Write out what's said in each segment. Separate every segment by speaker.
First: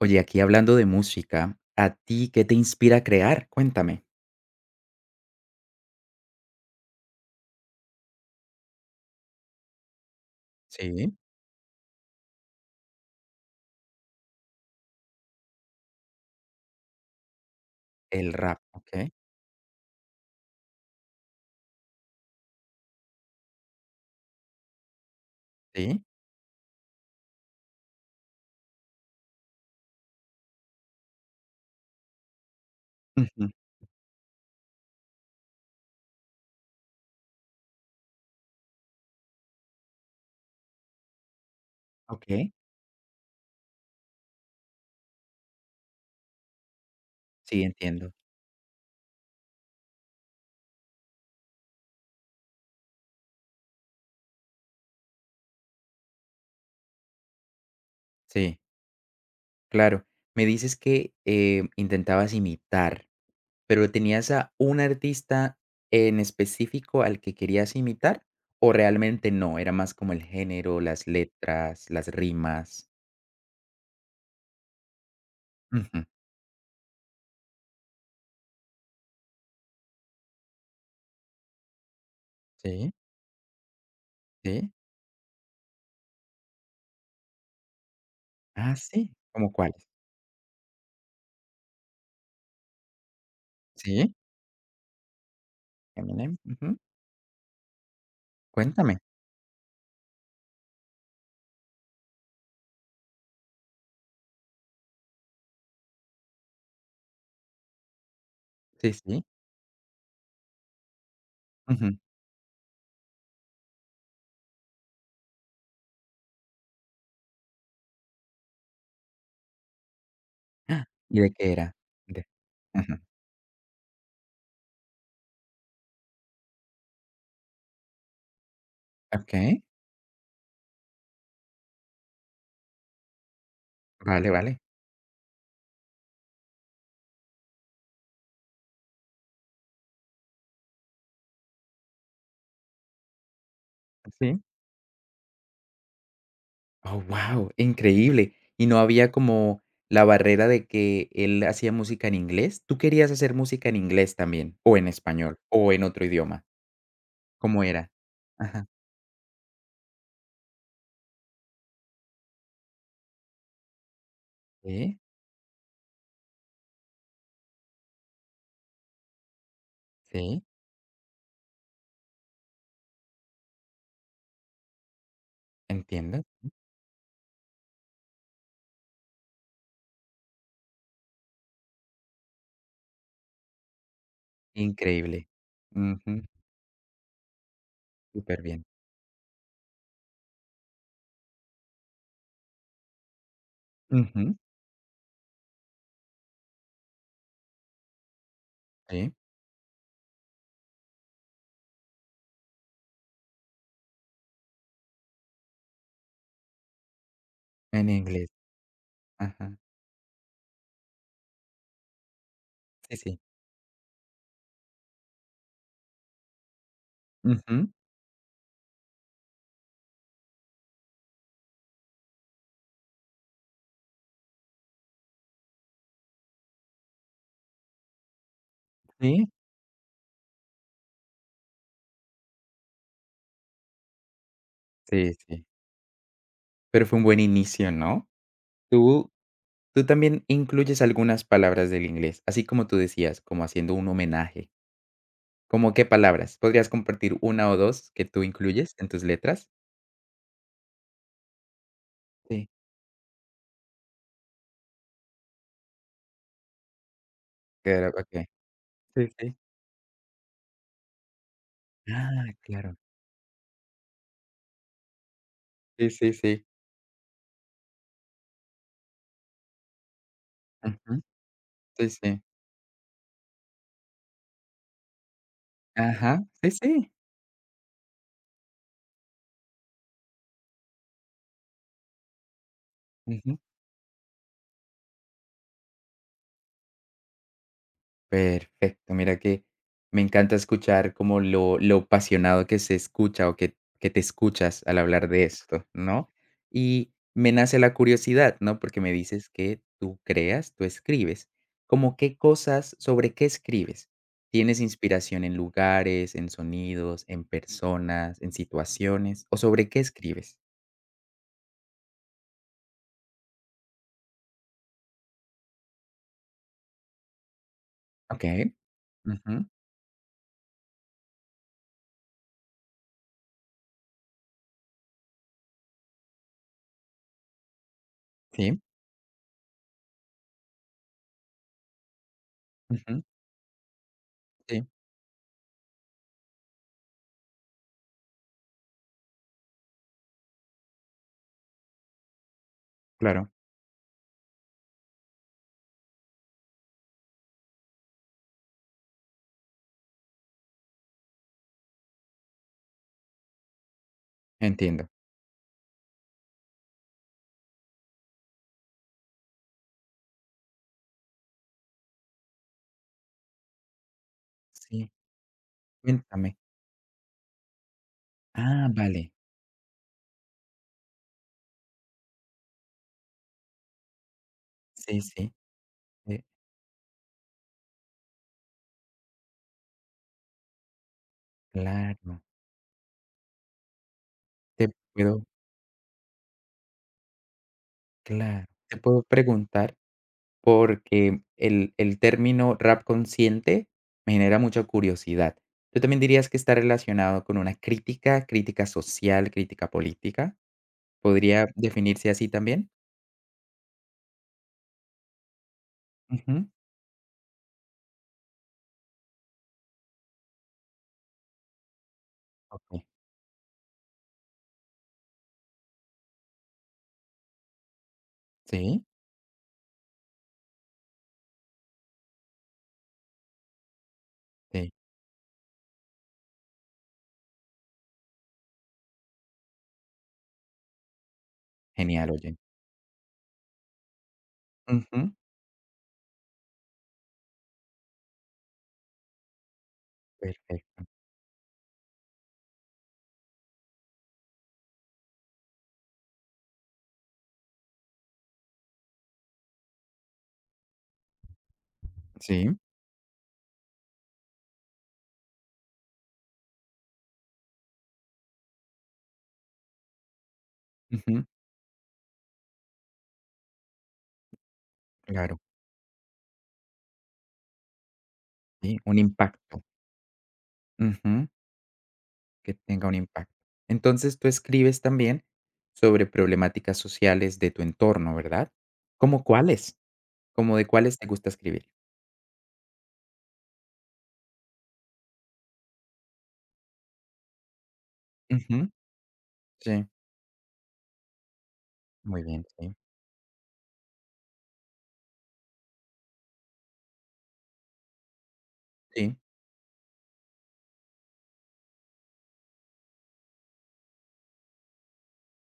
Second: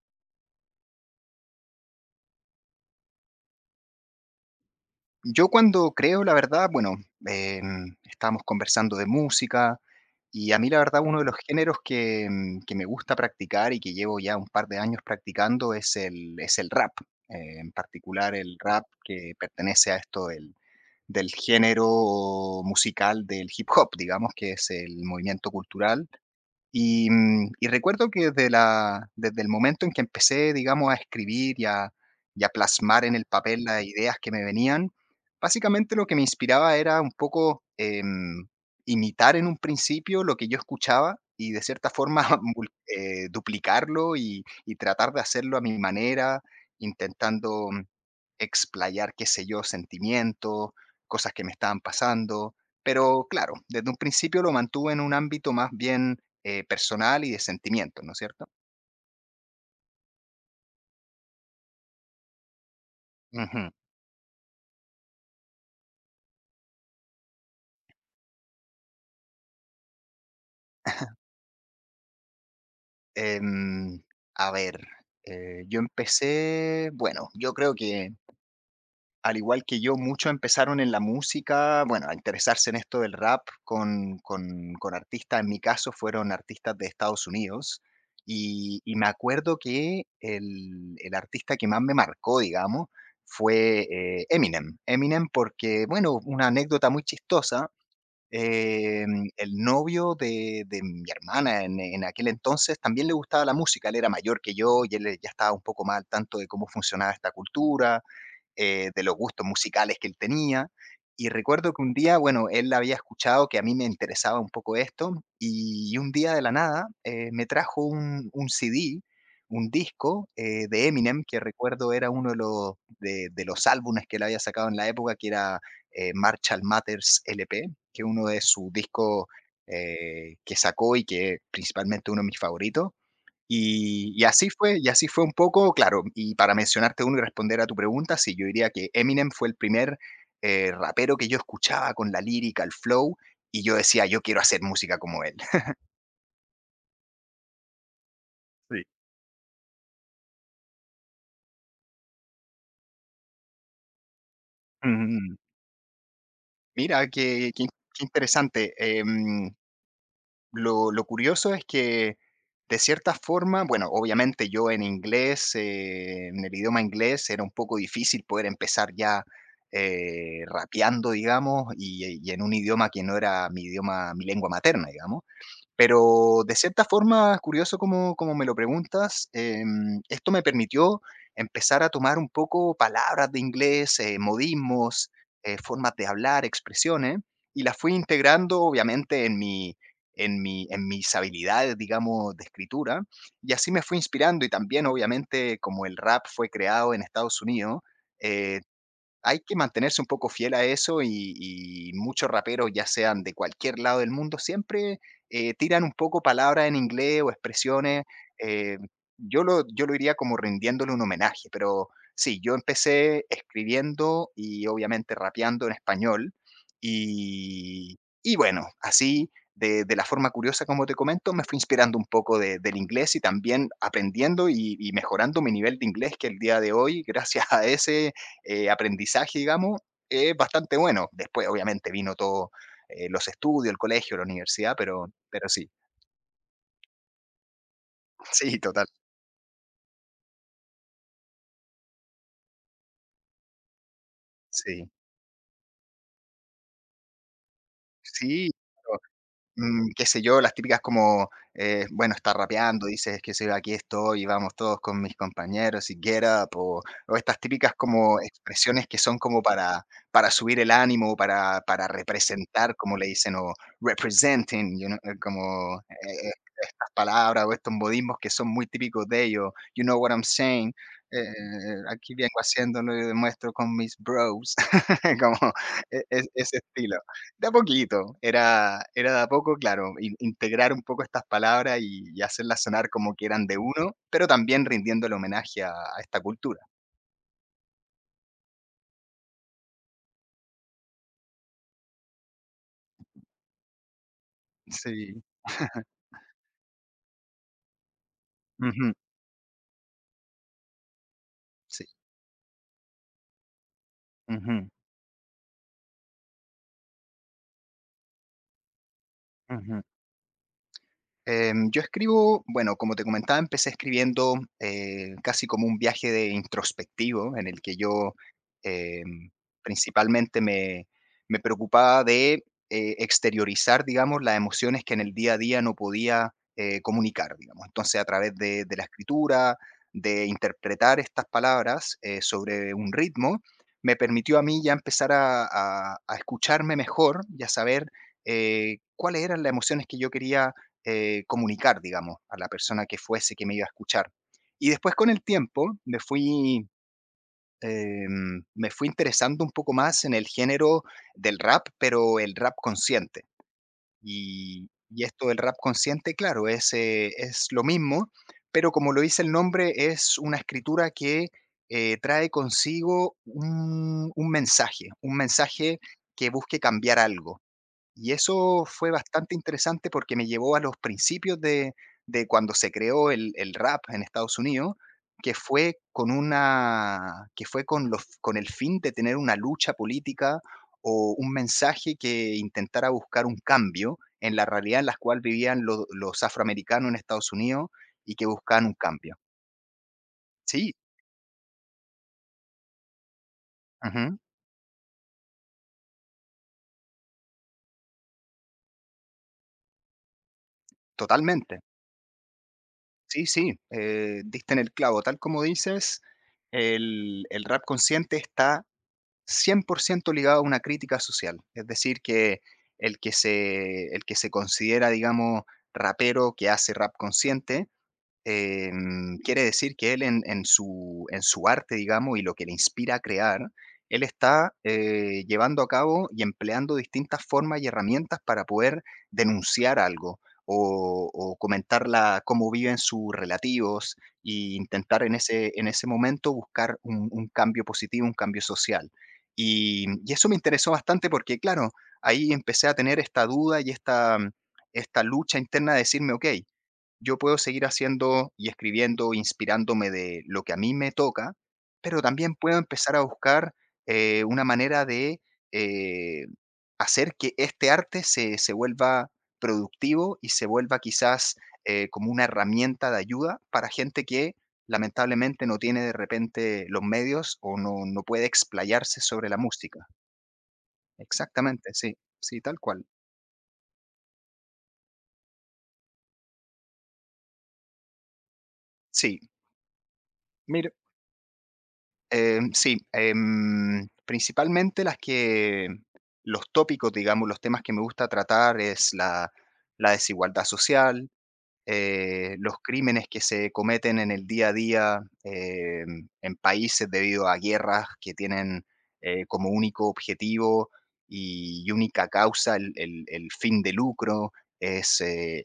Speaker 1: Oye, aquí hablando de música, ¿a ti qué te inspira a crear? Cuéntame.
Speaker 2: Yo cuando creo, la verdad, bueno, estábamos conversando de música y a mí la verdad
Speaker 1: Sí.
Speaker 2: uno de los géneros que me gusta practicar y que llevo ya un par de años practicando es el rap. En
Speaker 1: El
Speaker 2: particular el
Speaker 1: rap,
Speaker 2: rap
Speaker 1: ¿ok?
Speaker 2: que pertenece a esto del género musical del hip hop, digamos, que es el movimiento
Speaker 1: Sí.
Speaker 2: cultural y recuerdo que desde el momento en que empecé, digamos, a escribir y a plasmar en el
Speaker 1: Ujú,
Speaker 2: papel las ideas que me venían, básicamente lo que me inspiraba era un poco, imitar en un principio lo que yo escuchaba y de cierta forma
Speaker 1: okey.
Speaker 2: mul duplicarlo y tratar de hacerlo a mi manera,
Speaker 1: Sí,
Speaker 2: intentando
Speaker 1: entiendo.
Speaker 2: explayar, qué sé yo, sentimientos, cosas que me estaban pasando, pero claro, desde un principio lo mantuve en un ámbito más bien personal y de sentimientos, ¿no es cierto?
Speaker 1: Sí, claro. Me dices que, intentabas imitar,
Speaker 2: Ujú.
Speaker 1: pero ¿tenías a un artista en específico al que querías imitar o realmente no? Era más como el género, las letras, las rimas.
Speaker 2: Em, a ver, yo
Speaker 1: Ujú.
Speaker 2: empecé, bueno, yo creo que al igual que yo, muchos empezaron en la música, bueno, a interesarse en
Speaker 1: Sí,
Speaker 2: esto del rap con,
Speaker 1: sí.
Speaker 2: con, con artistas, en mi caso fueron artistas de Estados Unidos,
Speaker 1: Ah,
Speaker 2: y me
Speaker 1: sí, ¿cómo
Speaker 2: acuerdo
Speaker 1: cuáles?
Speaker 2: que el artista que más me marcó, digamos, fue
Speaker 1: Sí,
Speaker 2: Eminem. Eminem porque, bueno,
Speaker 1: Eminem,
Speaker 2: una
Speaker 1: ujú.
Speaker 2: anécdota muy chistosa.
Speaker 1: Cuéntame.
Speaker 2: eh, el novio de mi hermana en aquel entonces también le gustaba la música. Él era mayor que yo y él ya estaba un poco más al tanto de cómo funcionaba esta cultura,
Speaker 1: Sí,
Speaker 2: de los
Speaker 1: sí.
Speaker 2: gustos musicales que él tenía. Y recuerdo que un
Speaker 1: Ujú.
Speaker 2: día, bueno, él había escuchado que a mí me interesaba un poco esto y un día de la nada me trajo un CD, un disco
Speaker 1: Ah,
Speaker 2: de
Speaker 1: ¿y
Speaker 2: Eminem,
Speaker 1: de
Speaker 2: que
Speaker 1: qué era?
Speaker 2: recuerdo era
Speaker 1: De
Speaker 2: uno de los,
Speaker 1: ujú,
Speaker 2: de, de los álbumes que él había sacado en la época, que era Marshall Matters LP, que uno de sus discos
Speaker 1: okey,
Speaker 2: que sacó y que principalmente uno de mis favoritos. Y
Speaker 1: vale,
Speaker 2: así
Speaker 1: vale.
Speaker 2: fue, y así fue un poco, claro, y para mencionarte uno y responder a tu pregunta, sí, yo diría que Eminem fue el primer, rapero que yo escuchaba con la lírica, el flow, y yo decía: "Yo
Speaker 1: Sí.
Speaker 2: quiero hacer música como él".
Speaker 1: Oh, wow, increíble. Y no
Speaker 2: Sí.
Speaker 1: había como la barrera de que él hacía música en inglés. ¿Tú querías hacer música en inglés también, o en español,
Speaker 2: Ujú.
Speaker 1: o en otro idioma?
Speaker 2: Mira, qué
Speaker 1: ¿Cómo
Speaker 2: qué in-
Speaker 1: era?
Speaker 2: qué interesante.
Speaker 1: Ajá,
Speaker 2: Lo curioso es que de cierta forma, bueno, obviamente yo en
Speaker 1: sí,
Speaker 2: inglés, en el idioma inglés, era un poco difícil poder empezar ya
Speaker 1: sí,
Speaker 2: rapeando, digamos, y en un idioma que no era mi idioma, mi lengua materna, digamos,
Speaker 1: entiendo,
Speaker 2: pero de cierta forma, curioso como me lo preguntas, esto me permitió empezar a tomar un poco palabras de inglés, modismos,
Speaker 1: increíble.
Speaker 2: formas de
Speaker 1: Ujú,
Speaker 2: hablar, expresiones, y las fui
Speaker 1: súper
Speaker 2: integrando
Speaker 1: bien.
Speaker 2: obviamente en mis habilidades, digamos, de escritura, y así me fui
Speaker 1: Ujú,
Speaker 2: inspirando y también obviamente como el rap fue creado en Estados Unidos, eh,
Speaker 1: sí,
Speaker 2: hay que mantenerse un poco fiel a eso y muchos raperos, ya sean de cualquier lado del mundo, siempre, tiran un poco palabras en inglés o
Speaker 1: en
Speaker 2: expresiones,
Speaker 1: inglés,
Speaker 2: eh, yo
Speaker 1: ajá,
Speaker 2: lo yo lo iría como rindiéndole un homenaje, pero sí, yo
Speaker 1: sí, sí.
Speaker 2: empecé escribiendo y obviamente rapeando en español,
Speaker 1: Ujú,
Speaker 2: y bueno, así de la forma curiosa, como te comento, me fui inspirando un poco de del inglés y también aprendiendo y mejorando mi nivel de inglés, que el día de hoy, gracias a ese
Speaker 1: sí,
Speaker 2: aprendizaje, digamos, es bastante bueno. Después, obviamente, vino todo los estudios, el colegio, la universidad, pero,
Speaker 1: sí, sí,
Speaker 2: pero sí,
Speaker 1: pero fue un buen inicio, ¿no?
Speaker 2: sí, total,
Speaker 1: Tú Tú también incluyes algunas palabras del inglés, así como tú decías, como haciendo un homenaje.
Speaker 2: sí,
Speaker 1: ¿Cómo qué palabras? ¿Podrías compartir una o 2 que tú
Speaker 2: sí.
Speaker 1: incluyes en tus letras?
Speaker 2: Qué sé yo, las típicas como, bueno, está
Speaker 1: Sí,
Speaker 2: rapeando, dices, qué sé yo, aquí estoy, vamos todos con mis compañeros y get up, o estas típicas
Speaker 1: claro,
Speaker 2: como
Speaker 1: okey.
Speaker 2: expresiones que
Speaker 1: Sí,
Speaker 2: son
Speaker 1: sí.
Speaker 2: como para subir el ánimo, para
Speaker 1: Ah,
Speaker 2: representar,
Speaker 1: claro.
Speaker 2: como le dicen, o representing, you know, como
Speaker 1: Sí, sí, sí.
Speaker 2: estas palabras o estos modismos que son muy típicos de ellos, you know what I'm saying,
Speaker 1: Ujú.
Speaker 2: eh,
Speaker 1: Sí,
Speaker 2: aquí
Speaker 1: sí.
Speaker 2: vengo haciéndolo y demuestro con mis bros, como
Speaker 1: Ajá. Sí,
Speaker 2: ese
Speaker 1: sí.
Speaker 2: estilo. De a poquito, era de a poco, claro, in integrar un poco estas palabras y hacerlas sonar como que
Speaker 1: Ujú.
Speaker 2: eran de uno, pero también rindiendo el homenaje a esta cultura.
Speaker 1: Perfecto, mira que me encanta escuchar como lo apasionado que se escucha o que te escuchas al hablar
Speaker 2: Sí,
Speaker 1: de esto, ¿no? Y me nace la curiosidad, ¿no? Porque me
Speaker 2: ujú,
Speaker 1: dices que tú creas, tú escribes.
Speaker 2: sí,
Speaker 1: ¿Como qué cosas, sobre qué escribes? ¿Tienes
Speaker 2: ujú,
Speaker 1: inspiración en lugares, en sonidos, en personas, en situaciones? ¿O sobre qué
Speaker 2: ujú.
Speaker 1: escribes?
Speaker 2: Yo escribo, bueno, como te comentaba, empecé escribiendo casi como un viaje de introspectivo en el que yo
Speaker 1: Ok.
Speaker 2: em,
Speaker 1: Ujú.
Speaker 2: principalmente me preocupaba de exteriorizar, digamos, las emociones que en el día a día no podía comunicar, digamos. Entonces, a través
Speaker 1: Sí.
Speaker 2: de la escritura, de interpretar estas palabras sobre un
Speaker 1: Ujú.
Speaker 2: ritmo, me permitió a mí
Speaker 1: Sí,
Speaker 2: ya empezar a escucharme mejor y a saber cuáles eran las emociones que yo quería comunicar, digamos, a la persona que
Speaker 1: claro.
Speaker 2: fuese que me iba a escuchar. Y después con el tiempo me fui, me fui interesando un poco más en el género del rap, pero el rap consciente. Y,
Speaker 1: Entiendo.
Speaker 2: y esto del rap consciente, claro, es lo mismo, pero como lo dice el nombre, es una escritura que trae consigo un mensaje,
Speaker 1: Sí.
Speaker 2: un mensaje que
Speaker 1: Cuéntame.
Speaker 2: busque cambiar algo. Y eso
Speaker 1: Ah,
Speaker 2: fue
Speaker 1: vale.
Speaker 2: bastante interesante porque me llevó a los principios de cuando se creó el rap en Estados Unidos,
Speaker 1: Sí, sí.
Speaker 2: que fue con
Speaker 1: Eh,
Speaker 2: una que fue con los con el fin de tener una lucha política o un mensaje
Speaker 1: claro,
Speaker 2: que intentara buscar un cambio en la
Speaker 1: te
Speaker 2: realidad en la cual
Speaker 1: puedo
Speaker 2: vivían lo los afroamericanos en Estados Unidos y que
Speaker 1: claro,
Speaker 2: buscaban un
Speaker 1: te puedo
Speaker 2: cambio.
Speaker 1: preguntar
Speaker 2: Sí,
Speaker 1: porque el término rap consciente me
Speaker 2: ujú,
Speaker 1: genera mucha curiosidad. ¿Tú también dirías que está relacionado con una crítica, crítica social, crítica política? ¿Podría
Speaker 2: totalmente.
Speaker 1: definirse así también?
Speaker 2: Sí, sí, diste en el clavo. Tal como dices,
Speaker 1: Ujú,
Speaker 2: el rap consciente está 100% ligado a una crítica social. Es decir, que
Speaker 1: okey.
Speaker 2: el que se considera, digamos, rapero, que hace rap consciente,
Speaker 1: Sí,
Speaker 2: Quiere decir que él en su arte, digamos, y lo que le inspira a crear, él está
Speaker 1: sí,
Speaker 2: llevando a cabo y empleando distintas formas y herramientas para poder denunciar algo o comentar
Speaker 1: genial, oye.
Speaker 2: cómo viven sus relativos e
Speaker 1: Ujú,
Speaker 2: intentar en ese momento buscar un cambio positivo, un cambio social. Y eso me interesó
Speaker 1: perfecto.
Speaker 2: bastante porque, claro, ahí empecé a tener esta duda y esta lucha interna de decirme, ok, yo puedo seguir haciendo y escribiendo, inspirándome de lo que a mí me toca, pero también
Speaker 1: Sí,
Speaker 2: puedo empezar a buscar una manera de eh, hacer que este arte se vuelva productivo y se vuelva
Speaker 1: ujú,
Speaker 2: quizás como una herramienta de ayuda para gente que
Speaker 1: claro,
Speaker 2: lamentablemente no tiene de repente los medios o no puede
Speaker 1: sí, un
Speaker 2: explayarse sobre la
Speaker 1: impacto.
Speaker 2: música.
Speaker 1: Ujú.
Speaker 2: Exactamente, sí, sí,
Speaker 1: Que
Speaker 2: tal cual.
Speaker 1: tenga un impacto. Entonces, tú escribes también sobre problemáticas sociales de tu entorno, ¿verdad?
Speaker 2: Sí,
Speaker 1: ¿Cómo cuáles? ¿Cómo de
Speaker 2: mira,
Speaker 1: cuáles te gusta escribir?
Speaker 2: Sí, principalmente las que los tópicos, digamos, los temas que me gusta tratar
Speaker 1: Ujú,
Speaker 2: es la,
Speaker 1: sí,
Speaker 2: la desigualdad social,
Speaker 1: muy bien,
Speaker 2: los
Speaker 1: sí,
Speaker 2: crímenes que se cometen en el día a día en países debido a guerras que tienen
Speaker 1: sí.
Speaker 2: como único objetivo y única causa el fin de lucro, es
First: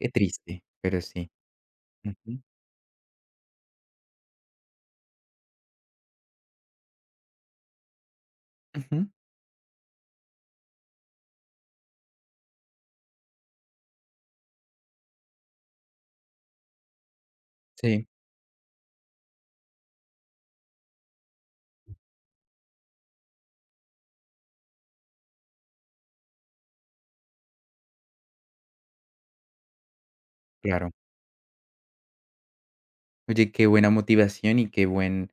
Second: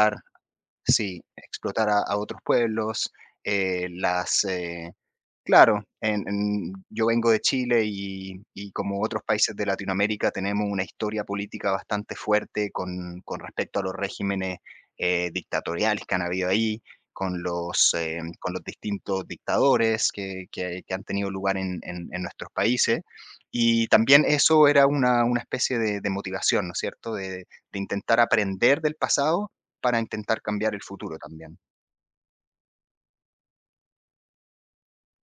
Speaker 1: Qué triste, pero
Speaker 2: sí,
Speaker 1: sí.
Speaker 2: explotar a otros
Speaker 1: Ujú,
Speaker 2: pueblos, eh, las... eh, claro, en yo vengo de Chile y como
Speaker 1: ujú,
Speaker 2: otros países de Latinoamérica tenemos una historia política bastante fuerte con respecto a los regímenes, dictatoriales que han habido ahí, con los,
Speaker 1: sí,
Speaker 2: eh, con los distintos dictadores que han tenido lugar en nuestros países. Y también eso era una especie de motivación, ¿no es cierto? De intentar aprender del pasado para intentar cambiar el
Speaker 1: claro.
Speaker 2: futuro también.
Speaker 1: Oye, qué buena motivación y qué buen,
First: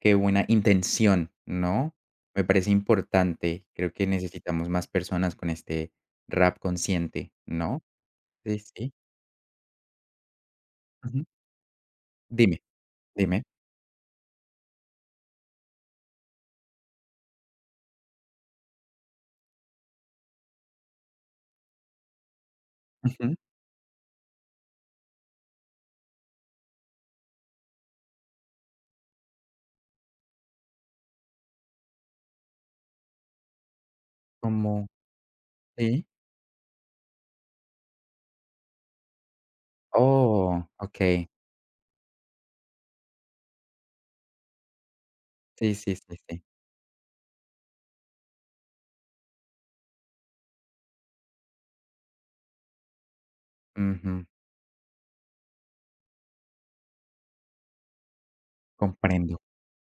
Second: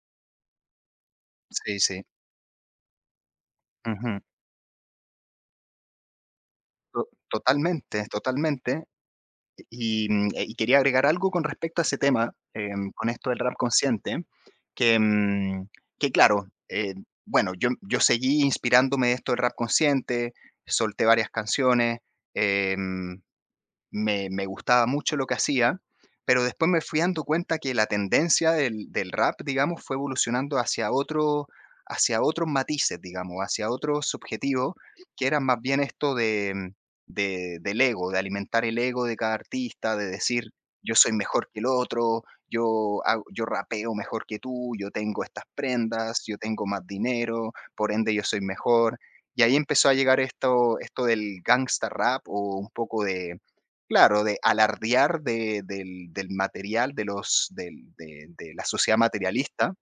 Speaker 1: qué buena intención,
Speaker 2: Sí,
Speaker 1: ¿no?
Speaker 2: sí.
Speaker 1: Me parece importante. Creo que
Speaker 2: Ujú.
Speaker 1: necesitamos más personas con este rap
Speaker 2: To
Speaker 1: consciente, ¿no?
Speaker 2: totalmente,
Speaker 1: Sí,
Speaker 2: totalmente.
Speaker 1: sí.
Speaker 2: Y quería agregar
Speaker 1: Ujú.
Speaker 2: algo con respecto a ese tema,
Speaker 1: Dime,
Speaker 2: con esto del
Speaker 1: dime.
Speaker 2: rap consciente, que, mm, que claro, bueno, yo seguí inspirándome de esto del rap consciente, solté varias canciones, em,
Speaker 1: Ujú.
Speaker 2: me gustaba mucho lo que hacía, pero después me fui dando cuenta que la tendencia del rap, digamos, fue evolucionando hacia otros matices, digamos, hacia otros objetivos,
Speaker 1: Como
Speaker 2: que eran más bien
Speaker 1: Sí.
Speaker 2: esto de del ego, de alimentar el ego de cada artista, de decir:
Speaker 1: Oh,
Speaker 2: "Yo soy
Speaker 1: okey.
Speaker 2: mejor que el otro, yo rapeo mejor que tú, yo tengo estas
Speaker 1: Sí, sí, sí,
Speaker 2: prendas, yo
Speaker 1: sí.
Speaker 2: tengo más dinero, por ende yo soy mejor". Y ahí empezó a llegar esto del gangsta rap o un poco de, claro,
Speaker 1: Ujú,
Speaker 2: de alardear de del del material, de los del de la sociedad
Speaker 1: comprendo.
Speaker 2: materialista,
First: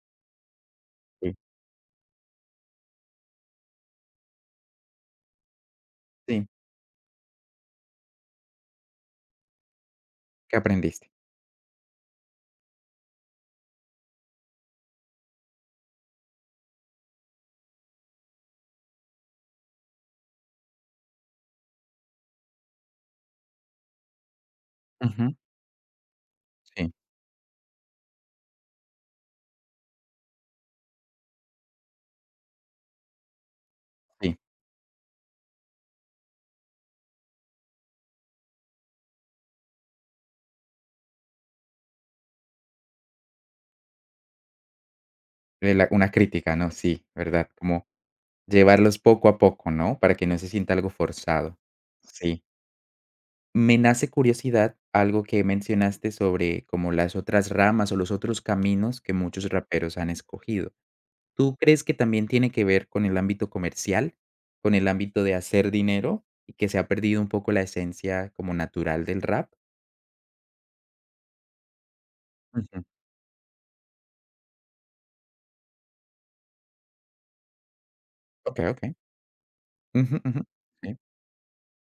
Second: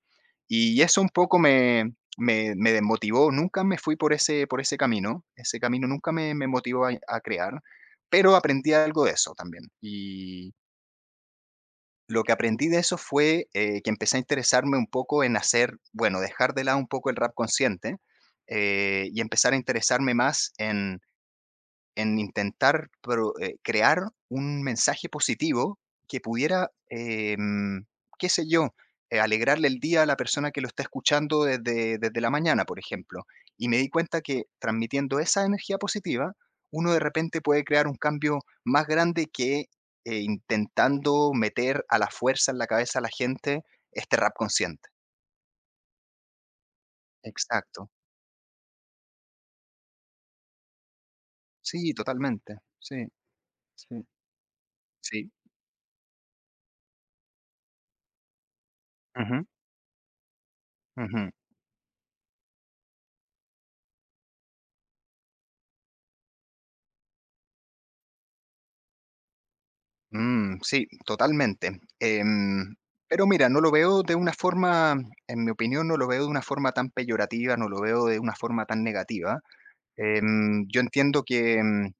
Speaker 2: y eso un
Speaker 1: Sí,
Speaker 2: poco me desmotivó, nunca me fui por ese camino, ese camino nunca me
Speaker 1: sí.
Speaker 2: me motivó a crear, pero aprendí algo de eso también. Y
Speaker 1: ¿Qué aprendiste?
Speaker 2: lo que aprendí de eso fue, que empecé a interesarme un poco en hacer, bueno, dejar de lado un poco el rap consciente, y empezar a interesarme más en intentar pro crear un mensaje
Speaker 1: Ujú.
Speaker 2: positivo que pudiera,
Speaker 1: Sí,
Speaker 2: qué sé yo, alegrarle el día a la persona que lo está escuchando desde la mañana, por ejemplo. Y me di cuenta
Speaker 1: sí.
Speaker 2: que transmitiendo esa energía positiva, uno de repente puede crear un cambio más grande que, intentando meter a la fuerza en la cabeza a la gente este rap consciente.
Speaker 1: De la una crítica, ¿no? Sí, ¿verdad? Como
Speaker 2: Exacto.
Speaker 1: llevarlos poco a poco, ¿no? Para que no se sienta algo forzado.
Speaker 2: Sí,
Speaker 1: Sí.
Speaker 2: totalmente. Sí,
Speaker 1: Me
Speaker 2: sí,
Speaker 1: nace curiosidad algo
Speaker 2: sí.
Speaker 1: que mencionaste sobre como las otras ramas o los otros caminos que
Speaker 2: Ujú,
Speaker 1: muchos raperos han escogido.
Speaker 2: ujú.
Speaker 1: ¿Tú crees que también tiene que ver con el ámbito comercial, con el ámbito de hacer dinero y que se ha perdido un poco la esencia como natural del rap?
Speaker 2: Mm, sí, totalmente.
Speaker 1: Ujú.
Speaker 2: Pero mira, no lo veo de una forma, en mi opinión, no lo veo de una forma tan peyorativa, no lo veo de una
Speaker 1: Okey,
Speaker 2: forma tan
Speaker 1: okey.
Speaker 2: negativa.
Speaker 1: Ujú, ujú.
Speaker 2: Yo
Speaker 1: Sí,
Speaker 2: entiendo que,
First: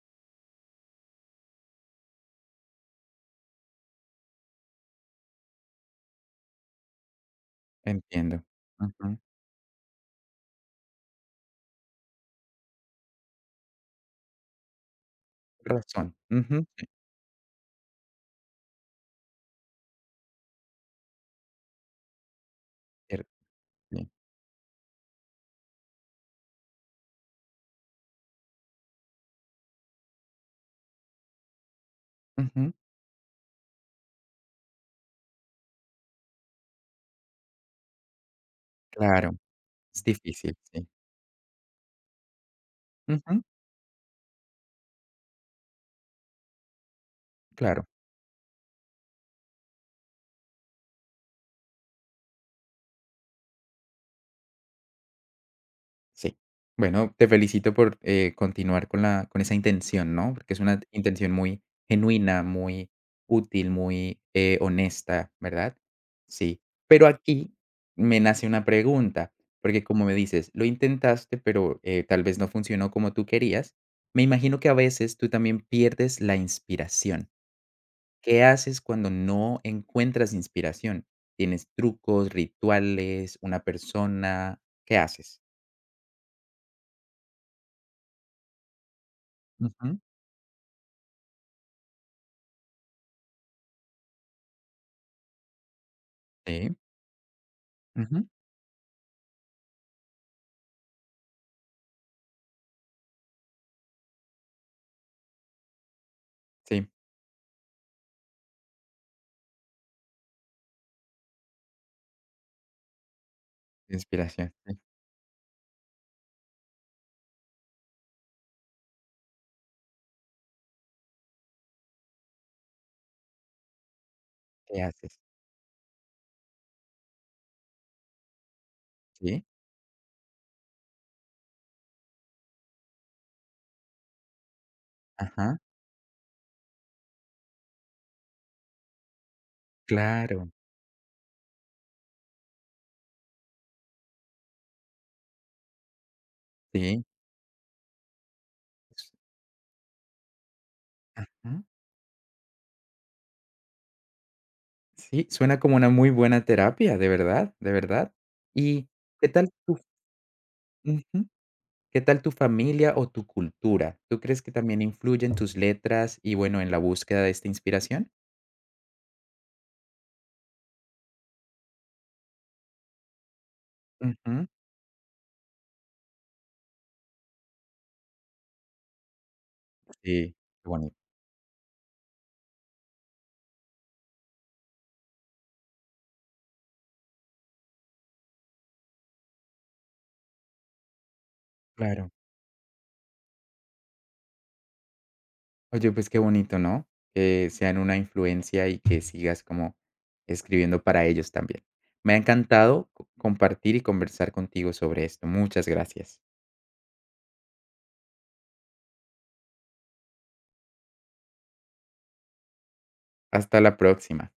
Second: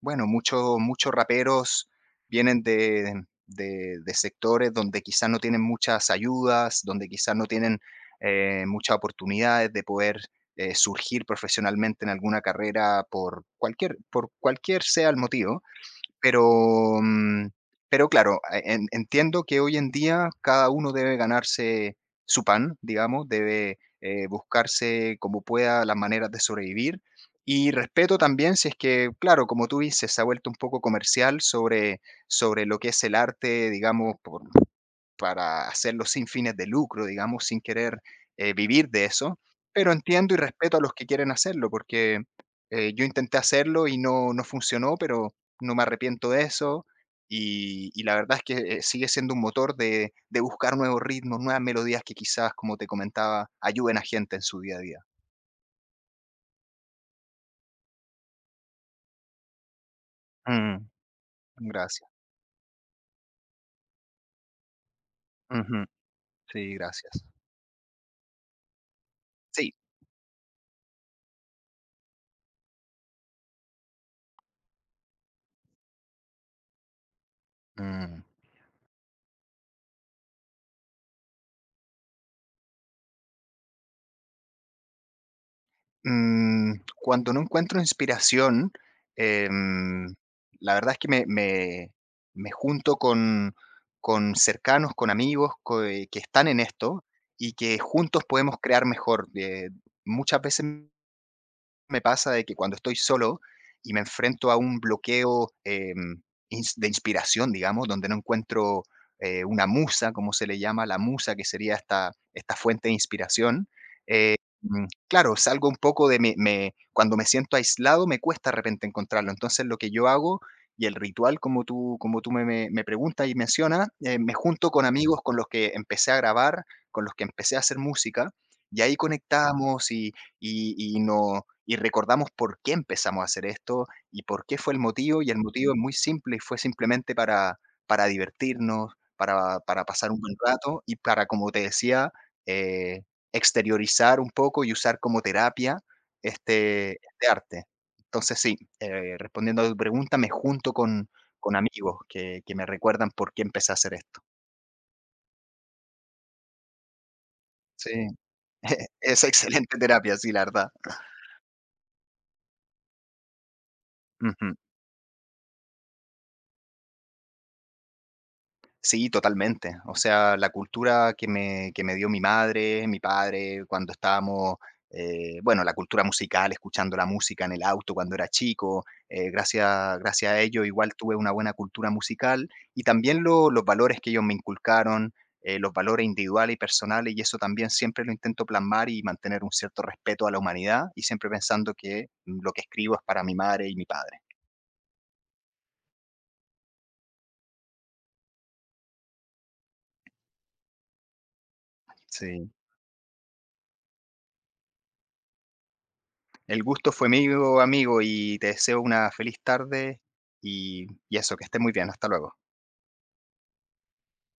Speaker 2: bueno, muchos raperos vienen de de sectores donde quizás no tienen muchas ayudas, donde quizás no tienen
Speaker 1: entiendo.
Speaker 2: muchas
Speaker 1: Ujú.
Speaker 2: oportunidades de poder surgir profesionalmente en alguna carrera por cualquier sea el motivo.
Speaker 1: Razón. Ujú. Sí,
Speaker 2: Pero, mm, pero claro, a en entiendo que hoy en día cada uno debe ganarse su pan, digamos,
Speaker 1: cierto.
Speaker 2: debe,
Speaker 1: Sí.
Speaker 2: buscarse como pueda las maneras de sobrevivir. Y respeto también si es que, claro, como tú dices, se ha vuelto un poco comercial sobre
Speaker 1: Ujú.
Speaker 2: lo que es el arte, digamos, por para hacerlo sin fines de lucro, digamos, sin querer, vivir de
Speaker 1: Claro.
Speaker 2: eso, pero
Speaker 1: Es
Speaker 2: entiendo y
Speaker 1: difícil,
Speaker 2: respeto a
Speaker 1: sí.
Speaker 2: los que quieren hacerlo, porque, yo intenté
Speaker 1: Ujú.
Speaker 2: hacerlo y no funcionó, pero no me arrepiento de eso,
Speaker 1: Claro.
Speaker 2: y la verdad es que, sigue siendo un motor de buscar nuevos ritmos, nuevas melodías que quizás, como te comentaba, ayuden a gente en su día a día.
Speaker 1: Sí. Bueno, te felicito por continuar con la con esa intención, ¿no? Porque es una
Speaker 2: Mm,
Speaker 1: intención muy
Speaker 2: gracias.
Speaker 1: genuina, muy útil, muy, honesta, ¿verdad?
Speaker 2: Ujú.
Speaker 1: Sí.
Speaker 2: Sí,
Speaker 1: Pero
Speaker 2: gracias.
Speaker 1: aquí me nace una pregunta,
Speaker 2: Sí.
Speaker 1: porque como me dices, lo intentaste, pero, tal vez no funcionó como tú querías. Me imagino que a veces tú también pierdes la inspiración.
Speaker 2: Mm.
Speaker 1: ¿Qué haces cuando no encuentras inspiración? ¿Tienes trucos, rituales, una persona? ¿Qué haces?
Speaker 2: Mm, cuando no encuentro inspiración,
Speaker 1: Ujú.
Speaker 2: em, la verdad es que me junto con cercanos, con amigos que están en
Speaker 1: Sí.
Speaker 2: esto y que juntos
Speaker 1: Ujú.
Speaker 2: podemos crear mejor. Muchas veces me pasa de que cuando estoy solo y me enfrento a un bloqueo,
Speaker 1: Sí,
Speaker 2: inspiración, digamos, donde no encuentro, una musa, como se le llama, la musa, que sería esta fuente de inspiración, eh,
Speaker 1: inspiración, sí.
Speaker 2: claro, salgo un poco de me me cuando me siento aislado, me cuesta de repente encontrarlo. Entonces, lo que yo hago, y el ritual, como tú me preguntas y mencionas, me junto
Speaker 1: ¿Qué
Speaker 2: con
Speaker 1: haces?
Speaker 2: amigos con los que empecé a grabar, con los que empecé a hacer música, y ahí
Speaker 1: Sí,
Speaker 2: conectamos y no y recordamos por qué empezamos a hacer esto y por qué fue el motivo, y el
Speaker 1: ajá,
Speaker 2: motivo es muy simple, y fue simplemente para divertirnos, para pasar un buen
Speaker 1: claro,
Speaker 2: rato y para, como te decía, eh, exteriorizar un poco y usar como terapia este
Speaker 1: sí.
Speaker 2: este arte. Entonces sí,
Speaker 1: S
Speaker 2: respondiendo a tu pregunta, me junto con
Speaker 1: ujú.
Speaker 2: amigos que me recuerdan por qué empecé a hacer esto.
Speaker 1: Sí, suena como una muy buena terapia, de verdad, de
Speaker 2: Sí,
Speaker 1: verdad. ¿Y
Speaker 2: es
Speaker 1: qué tal tu
Speaker 2: excelente terapia, sí, la verdad.
Speaker 1: ujú, qué tal tu familia o tu cultura? ¿Tú crees que
Speaker 2: Ujú.
Speaker 1: también influye en tus letras y, bueno, en la búsqueda de esta inspiración?
Speaker 2: Sí, totalmente. O sea, la cultura que me dio mi madre, mi padre, cuando
Speaker 1: Ujú.
Speaker 2: estábamos, bueno, la cultura musical, escuchando la música en el auto cuando era chico, gracias
Speaker 1: Sí,
Speaker 2: a ello
Speaker 1: qué
Speaker 2: igual
Speaker 1: bonito.
Speaker 2: tuve una buena cultura musical y también los valores que ellos me inculcaron, los valores individuales y personales, y eso también siempre lo intento plasmar y mantener un cierto respeto a la humanidad y siempre pensando que
Speaker 1: Claro.
Speaker 2: mm, lo que escribo es para mi madre y mi padre.
Speaker 1: Oye, pues qué bonito, ¿no? Que sean una influencia y que sigas como escribiendo para ellos también. Me ha
Speaker 2: Sí.
Speaker 1: encantado co- compartir y conversar contigo sobre esto. Muchas gracias.
Speaker 2: El gusto fue mío, amigo, y te deseo una feliz tarde y eso, que estés muy bien. Hasta luego.
Speaker 1: Hasta la próxima.